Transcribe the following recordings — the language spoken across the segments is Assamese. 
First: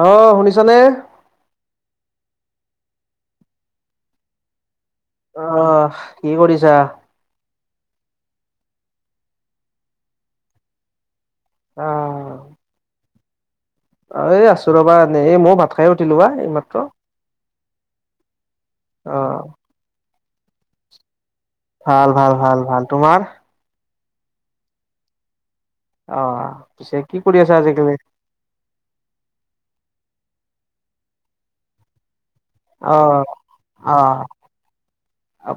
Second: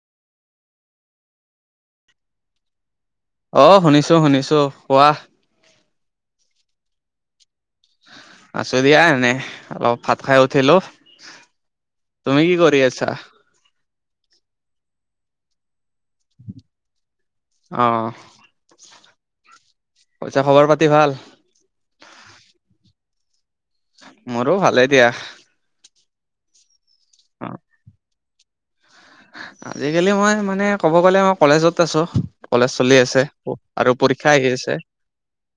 অঁ শুনিছ নে? [inaudible] অ! শুনিছোঁ-শুনিছোঁ। কোৱা? [inaudible] আহ! কি কৰিছা? [inaudible] আছো দিয়া এনেই অলপ ভাত খাই উঠিলো। তুমি কি কৰি আছা? [unintelligible] অ এই আছো ৰবা এনেই। এই মইয়ো ভাত খাই উঠিলো বা এইমাত্ৰ। [unintelligible] অঁ! [unintelligible] অঁ! পিছে খবৰ পাতি ভাল? ভাল-ভাল-ভাল-ভাল। তোমাৰ? [unintelligible] মোৰো ভালে দিয়া। [inaudible] অঁ! পিছে কি কৰি অ আছা আজিকালি? [inaudible] আজিকালি মই মানে ক'ব গ'লে মই কলেজত আছোঁ। [unintelligible] কলেজ চলি আছে, অ', আৰু পৰীক্ষা আহি আছে। [inaudible]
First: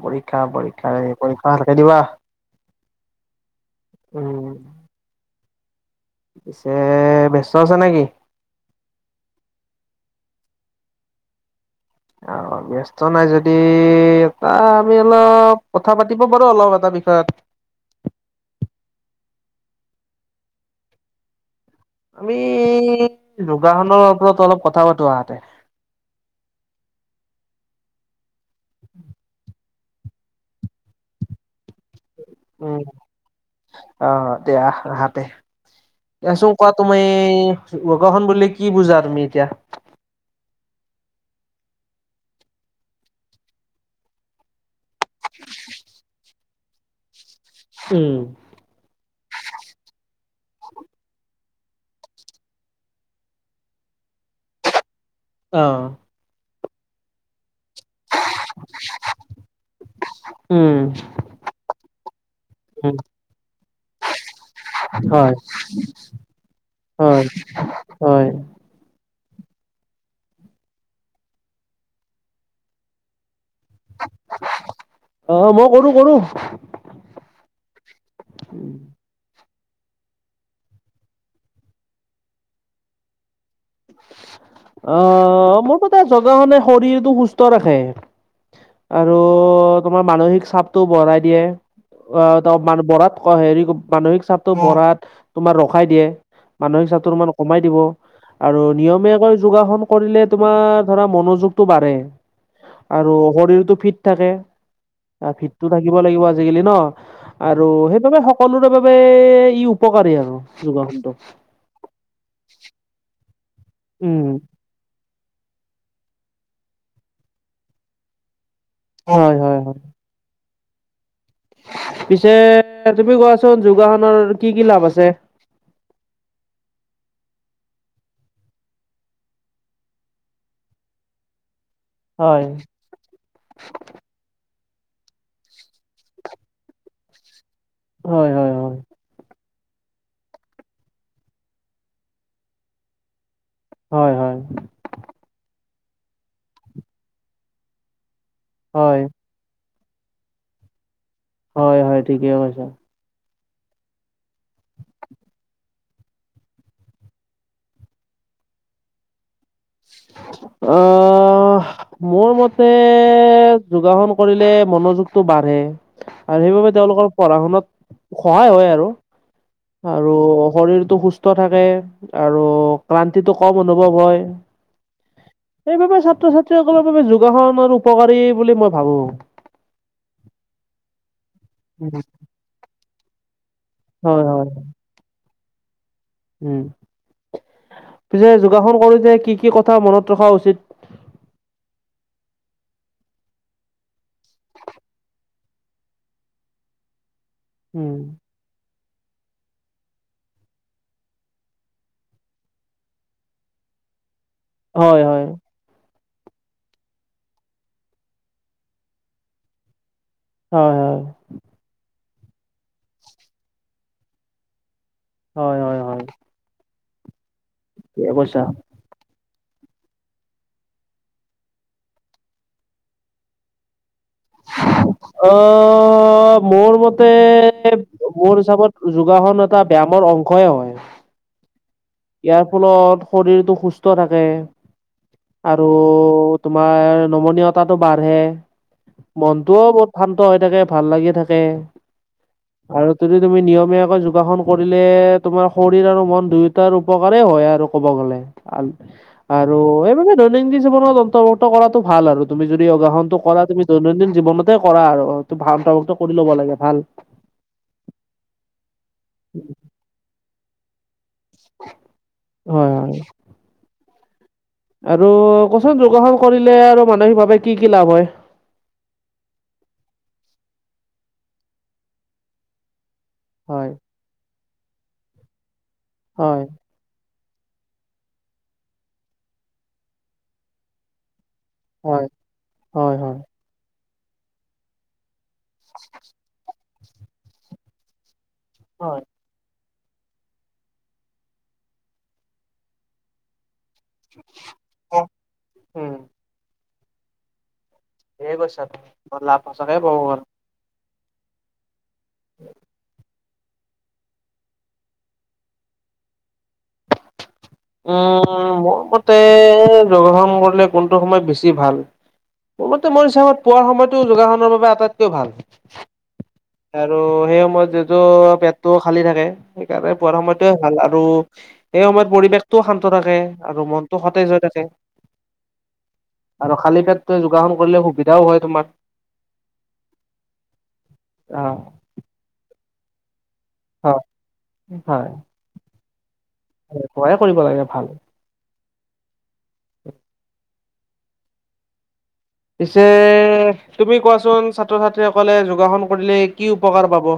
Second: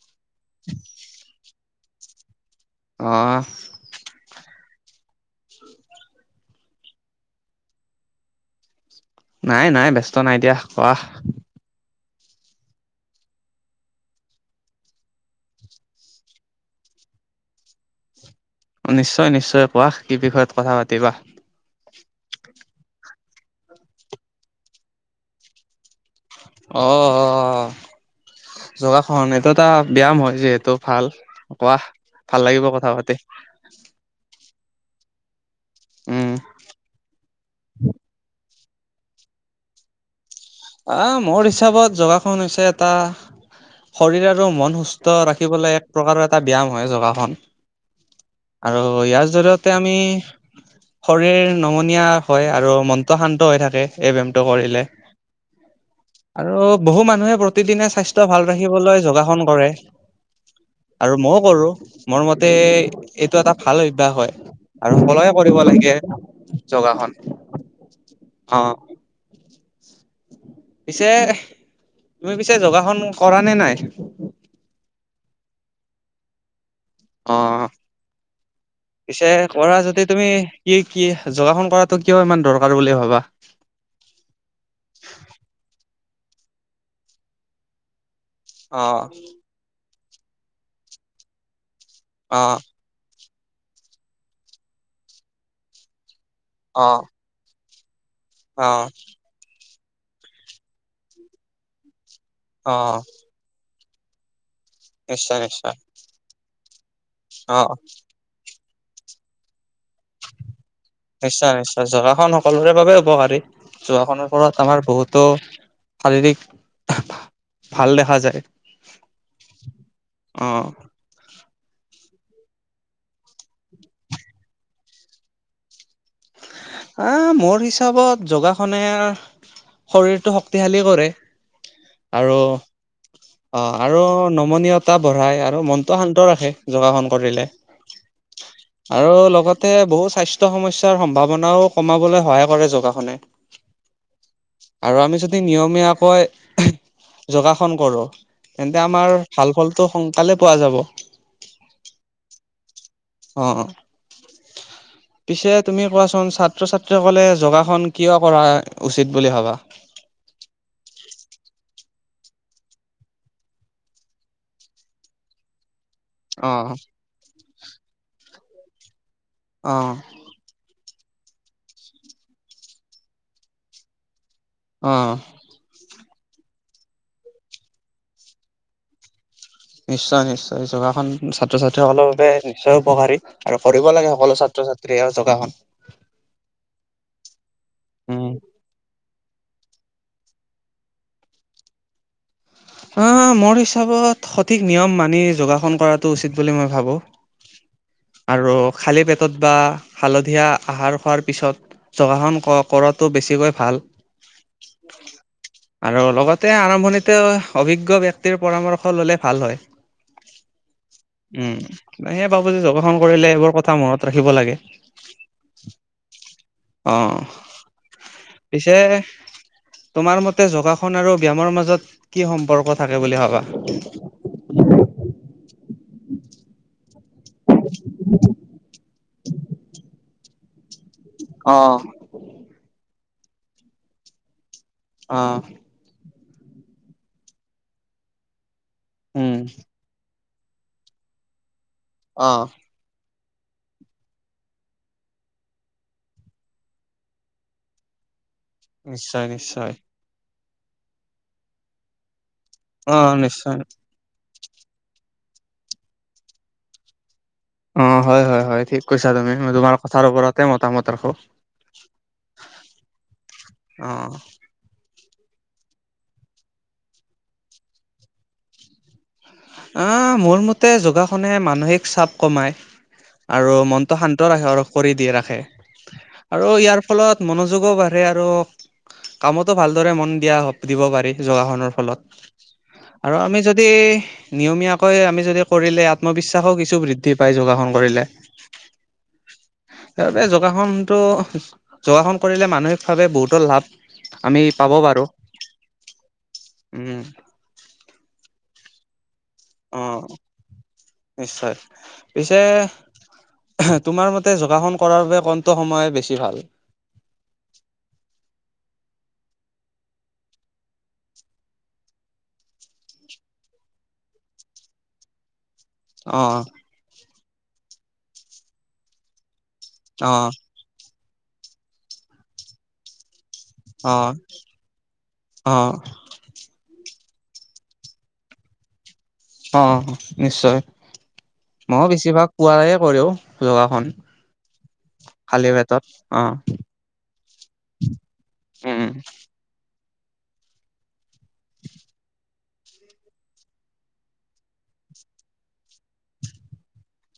পৰীক্ষা-পৰীক্ষা-পৰীক্ষা [unintelligible] পৰীক্ষা ভালকে দিবা। [inaudible] অঁ! উম! পিছে ব্যস্ত আছ নে কি? [inaudible] নাই-নাই ব্যস্ত নাই দিয়া। কোৱা? [unintelligible] অঁ, ব্যস্ত নাই যদি এটা আমি অলপ কথা পাতিব পাৰো অলপ এটা বিষয়ত। [unintelligible] নিশ্চয়-নিশ্চয়। কোৱা কি বিষয়ত কথা পাতিবা? [unintelligible] আমি যোগাসনৰ ওপৰত অলপ কথা পাতো আহা [unintelligible] অ-অ [inaudible] যোগাসন এইটোত এটা ব্যায়াম হয় যিহেতু ভাল কোৱা, ভাল লাগিব উম, কথা পাতি। [inaudible] অ দিয়া আহাতে উম [unintelligible] চোন কোৱা তুমি যোগাসন বুলিলে কি [unintelligible] কি বুজা তুমি এতিয়া? [unintelligible] আহ মোৰ হিচাপত যোগাসন হৈছে এটা শৰীৰ আৰু মন সুস্থ [unintelligible] সুস্থ ৰাখিবলৈ এক প্ৰকাৰৰ এটা ব্যায়াম হয় যোগাসন। [inaudible] উম। আৰু ইয়াৰ জৰিয়তে আমি শৰীৰ নমনীয়া হয় আৰু মনটো শান্ত হৈ থাকে এই ব্যায়ামটো কৰিলে। [unintelligible] অঁ। আৰু বহু মানুহে প্ৰতিদিনে স্বাস্থ্য ভাল ৰাখিবলৈ যোগাসন কৰে। [inaudible] উম, আৰু মইয়ো কৰোঁ। মোৰ মতে উম, এইটো এটা ভাল অভ্যাস হয়। [inaudible] আৰু হয়, সকলোৱে কৰিব লাগে যোগাসন। [inaudible] হয়, হয়। [unintelligible] অ'। পিছে, তুমি পিছে যোগাসন কৰা নে নাই? অ', মই কৰো কৰো। অ'। পিছে, কৰা যদি তুমি কি, কি যোগাসন কৰাটো কিয় ইমান দৰকাৰ বুলি ভাবা? অ', মোৰ কথা, যগাসনে শৰীৰটো সুস্থ ৰাখে। অ আৰু তোমাৰ মানসিক চাপটো বঢ়াই দিয়ে। অ', মান ওপৰত। অ', হেৰি মানসিক চাপটো বঢ়াত তোমাৰ ৰখাই দিয়ে। অ মানসিক চাপটো অকমান কমাই দিব। আৰু অ নিয়মীয়াকৈ যোগাসন কৰিলে তোমাৰ ধৰা মনোযোগটো বাঢ়ে। অ আৰু শৰীৰটো ফিট থাকে। নিশ্চয় ফিটটো নিশ্চয় থাকিব লাগিব আজিকালি ন? অ আৰু সেইবাবে সকলোৰে বাবে ই উপকাৰী আৰু। যোগাসন। নিশ্চয়, নিশ্চয়। যোগাসন সকলোৰে বাবে উপকাৰী। উম যোগাসনৰ ফলত আমাৰ বহুতো শাৰীৰিক ভাল দেখা যায়। হয়, হয়, হয়। অ'। পিছে, তুমি কোৱাচোন যোগাসনৰ কি কি লাভ আছে? অ', মোৰ হিচাপত যোগাসনে শৰীৰটো শক্তিশালী কৰে। আৰু। [unintelligible] অ', আৰু নমনীয়তা বঢ়াই আৰু মনটো শান্ত ৰাখে, যোগাসন কৰিলে। হয়, হয়। হয় আৰু, লগতে বহু স্বাস্থ্য সমস্যাৰ সম্ভাৱনাও কমাবলৈ সহায় কৰে যোগাসনে। হয়, হয়। আৰু আমি যদি নিয়মীয়াকৈ যোগাসন কৰোঁ, তেন্তে হয় আমাৰ ভাল ফলটো সোনকালে পোৱা যাব। হয়, হয়। ঠিকেই কৈছা। অ'। [unintelligible] পিছে তুমি কোৱাচোন, ছাত্ৰ-ছাত্ৰীসকলে যোগাসন কিয় কৰা উচিত বুলি ভাবা? অ'। মোৰ মতে, যোগাসন কৰিলে মনোযোগতটো বাঢ়ে। আৰু অ', সেইবাবে তেওঁলোকৰ পঢ়া শুনাত, সহায় হয় আৰু। অ', আৰু শৰীৰটো সুস্থ থাকে, আৰু ক্লান্তিটো কম অনুভৱ হয়। অ'। সেইবাবে ছাত্ৰ ছাত্ৰীসকলৰ বাবে যোগাসন আৰু উপকাৰী বুলি মই ভাবো। নিশ্চয়, নিশ্চয়। যোগাখন ছাত্ৰ-ছাত্ৰীসকলৰ বাবে নিশ্চয় উপকাৰী। আৰু কৰিব লাগে, হয় সকলো ছাত্ৰ-ছাত্ৰীয়ে যোগাসন। উ। উম, পিছে যোগাসন কৰোঁতে কি কি কথা মনত ৰখা উচিত? হা, মোৰ হিচাপত সঠিক নিয়ম মানি যোগাসন কৰাটো উচিত বুলি মই ভাবোঁ। উ। আৰু খালী পেটত বা হালধীয়া আহাৰ খোৱাৰ পিছত যোগাসন ক-কৰাটো বেছিকৈ ভাল। হয়, হয়। আৰু লগতে, আৰম্ভণিতে অভিজ্ঞ ব্যক্তিৰ পৰামৰ্শ ললে ভাল হয়। হয়, হয়। উম, সে, বাবো যে যোগাসন কৰিলে এইবোৰ কথা মনত ৰাখিব লাগে। হয়, হয়। হয় অ, ঠিকে কৈছা। পিছে তোমাৰ মতে যোগাসন আৰু ব্যায়ামৰ মাজত কি সম্পৰ্ক থাকে বুলি ভাবা। অ, মোৰ মতে, মোৰ হিচাপত যোগাসন এটা ব্যায়ামৰ অংশইে হয়। অ, ইয়াৰ ফলত, শৰীৰটো সুস্থ থাকে। অ, ত, তোমাৰ নমনীয়তাটো বাঢ়ে, উম, মনতটোও বহুত ভাল হৈ থাকে ভাল লাগি থাকে। অ, আৰু যদি তুমি নিয়মীয়াকৈ যোগাসন কৰিলে, তোমাৰ শৰীৰ আৰু মন দুয়ো তাৰ উপকাৰেই হয় আৰু ক'ব গ'লে, নিশ্চয় আৰু নিশ্চয়। এইবিলাক দৈনন্দিন জীৱনত অন্তৰ্ভুক্ত কৰাটো ভাল আৰু তুমি যদি অ', যোগাখনটো কৰা, নিশ্চয় তুমি দৈনন্দিন জীৱনত কৰা আৰু ত, ভা, কৰি ল'ব লাগে ভাল অ, হয়, হয়, হয়, ঠিক কৈছা তুমি, তোমাৰ কথাৰ ওপৰতে মতামত ৰাখোঁ। হয়, হয়। অ, আৰু ক'ব যোগাসন কৰিলে আৰু মানসিকভাৱে কি কি লাভ হয়? আহ, মোৰ মতে যোগাসনে মানসিক চাপ কমাই, আৰু হয় মন শান্ত ৰাখে আৰু কৰি দিয়ে ৰাখে, হয় আৰু ইয়াৰ ফলত মনোযোগো বাঢ়ে আৰু কামতো ভালদৰে মন দিয়া দিব পাৰি যোগাসনত। ফলত, হয় হয় আৰু হয়। আমি যদি নিয়মীয়াকৈ আমি যদি কৰিলে, আত্মবিশ্বাসো কিছু বৃদ্ধি পায় যোগাসন কৰিলে। হয়। সেইবাবে, যোগাসনটো যোগাসন কৰিলে মানসিকভাৱে বহুতো লাভ আমি পাব পাৰো। উম উম, ঠিক কৈছা, বা বৰ লাভ সচাকে অ', পাব বাৰু। নিশ্চয়, পিছে তোমাৰ মতে যোগাসন কৰাৰ বাবে কোনটো সময় বেছি ভাল। উম, মোৰ মতে যোগাসণ কৰিলে কোনটো সময় বেছি ভাল। মোৰ মতে মোৰ হিচাপত, পোৱাৰ সময়তটো যোগাসনৰ বাবে আটাইতকৈ ভাল। অ, আৰু সেই সময়ত যিহেতু পেটটো খালী থাকে, সেইকাৰণে পোৱাৰ অ', সময়তে ভাল, আৰু সেই সময়ত পৰিৱেশটোও শান্ত থাকে। আৰু মনটো অ', সতেজ হৈ থাকে। অ', আৰু খালী পেট যোগাসন কৰিলে সুবিধাও হয় তোমাৰ। অ, নিশ্চয় আহ ময়ো বেছিভাগ পোৱাই কৰোও। যোগাসন, হয় হয় খালি পেটত, অ, পুৱাই কৰিব লাগে ভাল উম, উম, [unintelligible] পিছে, তুমি কোৱাচোন ছাত্ৰ-ছাত্ৰীসকলে যোগাসন কৰিলে কি উপকাৰ পাব।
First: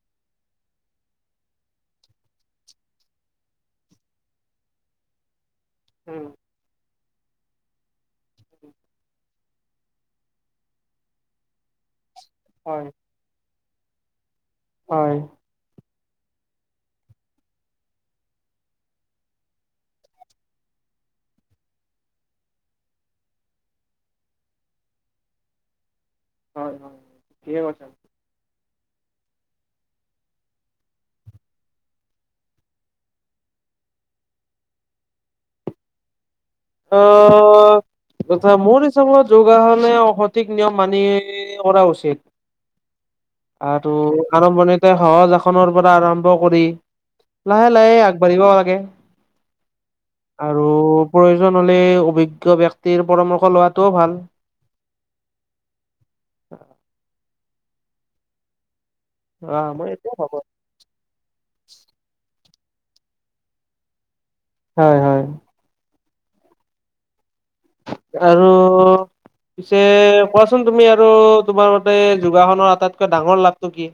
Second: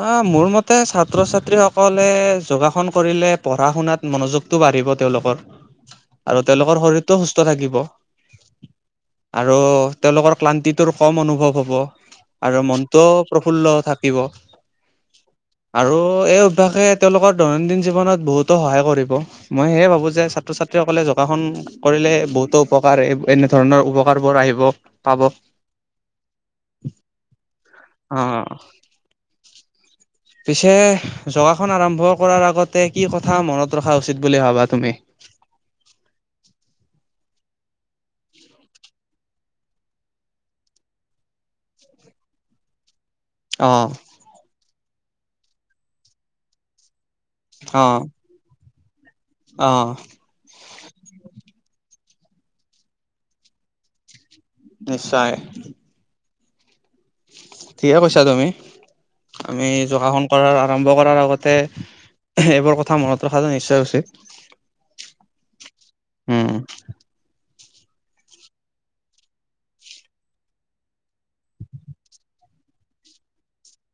অ মোৰ মতে ছাত্ৰ ছাত্ৰী সকলে যোগাসন কৰিলে পঢ়া শুনাত। মনোযোগটো বাঢ়িব তেওঁলোকৰ আৰু তেওঁলোকৰ শৰীৰটো সুস্থ থাকিব। আৰু তেওঁলোকৰ ক্লান্তিটোৰ কম অনুভৱ হ'ব। আৰু হয় মনটোও প্ৰফুল্ল হৈ থাকিব। হয়। আৰু এই অভ্যাসে তেওঁলোকৰ দৈনন্দিন জীৱনত বহুতো সহায় কৰিব। মই সেয়ে ভাবো যে ছাত্ৰ ছাত্ৰীসকলে যোগাসন কৰিলে বহুতো উপকাৰ এনেধৰণৰ উপকাৰ বোৰ আহিব পাব। হয় হয় ঠিকে কৈছা। অ [unintelligible] পিছে জগাসন আৰম্ভ কৰাৰ আগতে কি কথা মনত ৰখা উচিত বুলি ভাবা তুমি ত তথা মোৰ ত যোগাসনে সঠিক নিয়ম মানি কৰা উচিত অ' আৰু আৰম্ভণিতে সহজ এখনৰ পৰা আৰম্ভ কৰি লাহে অ' লাহে আগবাঢ়িব লাগে অ আৰু প্ৰয়োজন হলে অভিজ্ঞ ব্যক্তিৰ পৰামৰ্শ লোৱাটোও ভাল নিশ্চয় ঠিকে কৈছা তুমি অ আমি মই এইটোৱে যোগাসন ভাবো কৰাৰ আৰম্ভ কৰাৰ আগতে এইবোৰ কথা মনত ৰখাতো নিশ্চয় উচিত হয় হয় উম আৰু পিছে কোৱাচোন তুমি আৰু তোমাৰ মতে যোগাসনৰ আটাইতকৈ ডাঙৰ লাভটো কি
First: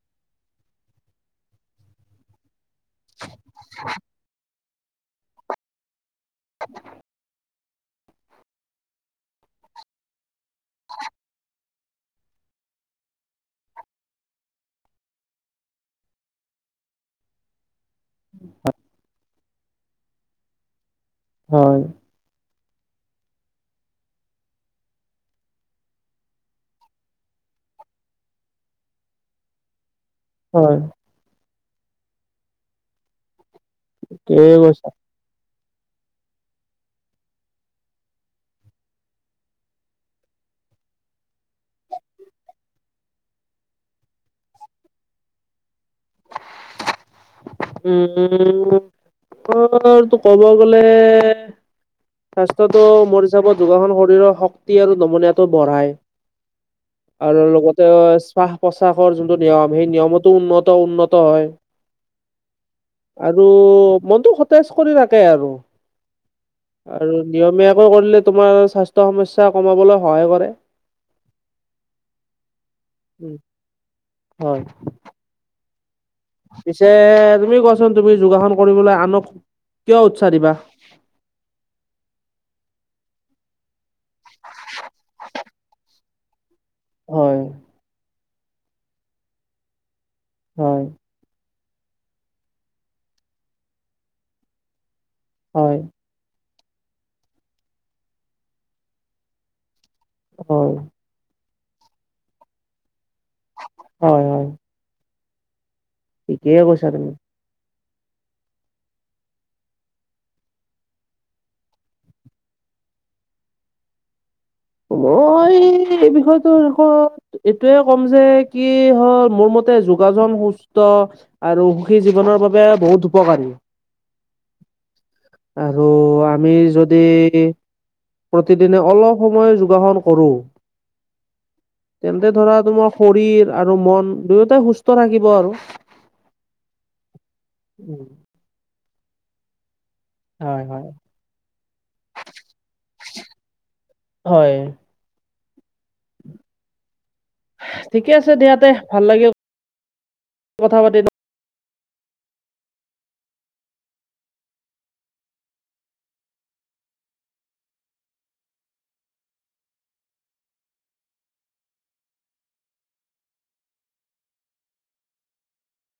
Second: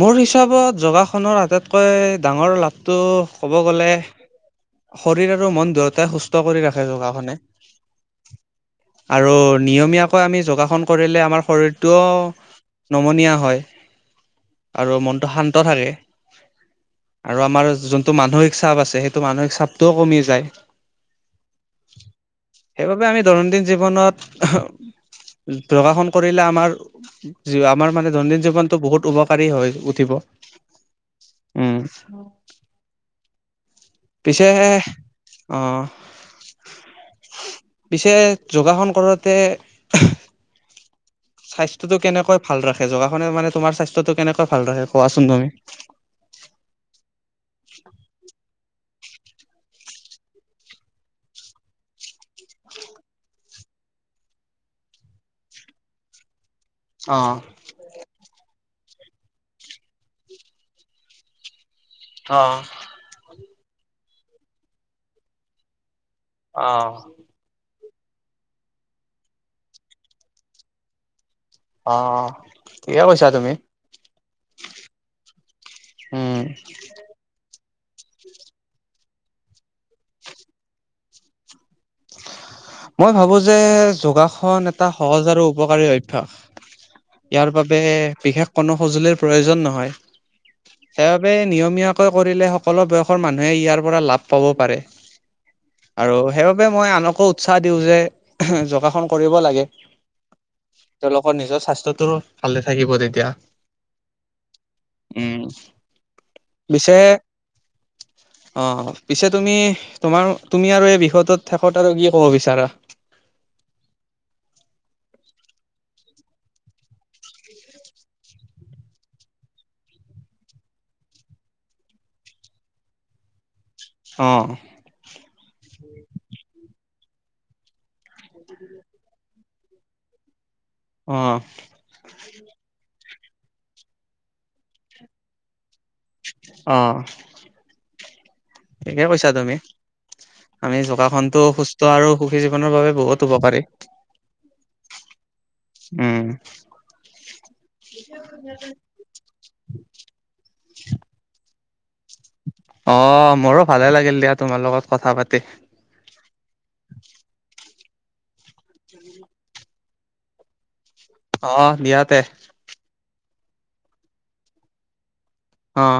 মোৰ হিচাপত যোগাসনৰ আটাইতকৈ ডাঙৰ লাভ টো ক'ব গ'লে শৰীৰ আৰু মন দুয়োটাই সুস্থ সুস্থ কৰি ৰাখে যোগাসনে আৰু নিয়মীয়াকৈ আমি যোগাসন কৰিলে আমাৰ শৰীৰটোও নমনীয়া হয় আৰু মনটো শান্ত থাকে আৰু আমাৰ যোনটো মানসিক চাপ আছে সেইটো মানসিক চাপটোও কমি যায় হয় সেইবাবে আমি দৈনন্দিন জীৱনত যোগাসন কৰিলে আমাৰ আমাৰ মানে দৈনন্দিন জীৱনটো বহুত উপকাৰী হৈ উঠিব হয় উম পিছে ঠিকেই কৈছা অহ পিছে যোগাসন কৰোতে [unintelligible] স্বাস্থ্যটো কেনেকৈ ভাল ৰাখে যোগাসনে মানে তোমাৰ স্বাস্থ্যটো কেনেকৈ ভাল ৰাখে কোৱাচোন তুমি উম হুম ত ক'ব গলে স্বাস্থ্যটো মোৰ হিচাপত যোগাসন শৰীৰৰ শক্তি আৰু নমনীয়াটো বঢ়ায় অ', আৰু লগতে শ্বাস প্ৰশ্বাসৰ যোনটো নিয়ম সেই নিয়মতো উন্নত উন্নত হয় অ আৰু মনতটো সতেজ কৰি ৰাখে আৰু, অ', আৰু - নিয়মীয়াকৈ কৰিলে তোমাৰ স্বাস্থ্য সমস্যা কমাবলৈ সহায় কৰে। অ, ঠিকেই কৈছা উম, তুমি। হয় উম, যে তুমি কোৱাচোন তুমি যোগাসন কৰিবলৈ আনক কিয় উৎসাহ দিবা। মই ভাবো যে যোগাসন এটা সহজ আৰু উপকাৰী অভ্যাস। হয় ইয়াৰ বাবে বিশেষ কোনো সঁজুলিৰ প্ৰয়োজন নহয়। হয়, সেইবাবে নিয়মীয়াকৈ কৰিলে সকলো বয়সৰ মানুহে ইয়াৰ পৰা লাভ পাব পাৰে। হয়, আৰু সেইবাবে মই আনকো উৎসাহ দিওঁ যে যোগাসন কৰিব লাগে। হয়, তেওঁলোকৰ নিজৰ স্বাস্থ্যটোৰ ভালে থাকিব তেতিয়া। হয়, হয়। উম, ঠিকেই কৈছা পিছে তুমি - অ, পিছে তুমি তোমাৰ তুমি আৰু এই বিষয়টোত - কথা আৰু কি ক'ব বিচাৰা? মই এই বিষয়টোৰ ওপৰত - এইটোয়ে ক'ম যে কি হ'ল মোৰ মতে যোগযন সুস্থ - আৰু সুখী জীৱনৰ বাবে বহুত উপকাৰী। অঁ, আৰু আমি যদি - প্ৰতিদিনে অলপ সময় যোগাসন কৰো - অঁ, তেন্তে ধৰা তোমাৰ শৰীৰ আৰু মন দুয়োটাই সুস্থ থাকিব আৰু। অ, ওম, ঠিকেই কৈছা তুমি। হয় আমি হয় যোগাসনতো সুস্থ আৰু সুখী জীৱনৰ বাবে বহুত উপকাৰী। হয়, উম, ঠিকে আছে দিয়া দে, ভাল লাগে কথা পাতিম তো - অ, মোৰো ভালে লাগিল দিয়া তোমাৰ লগত কথা পাতি। অ দিয়াতে। অ,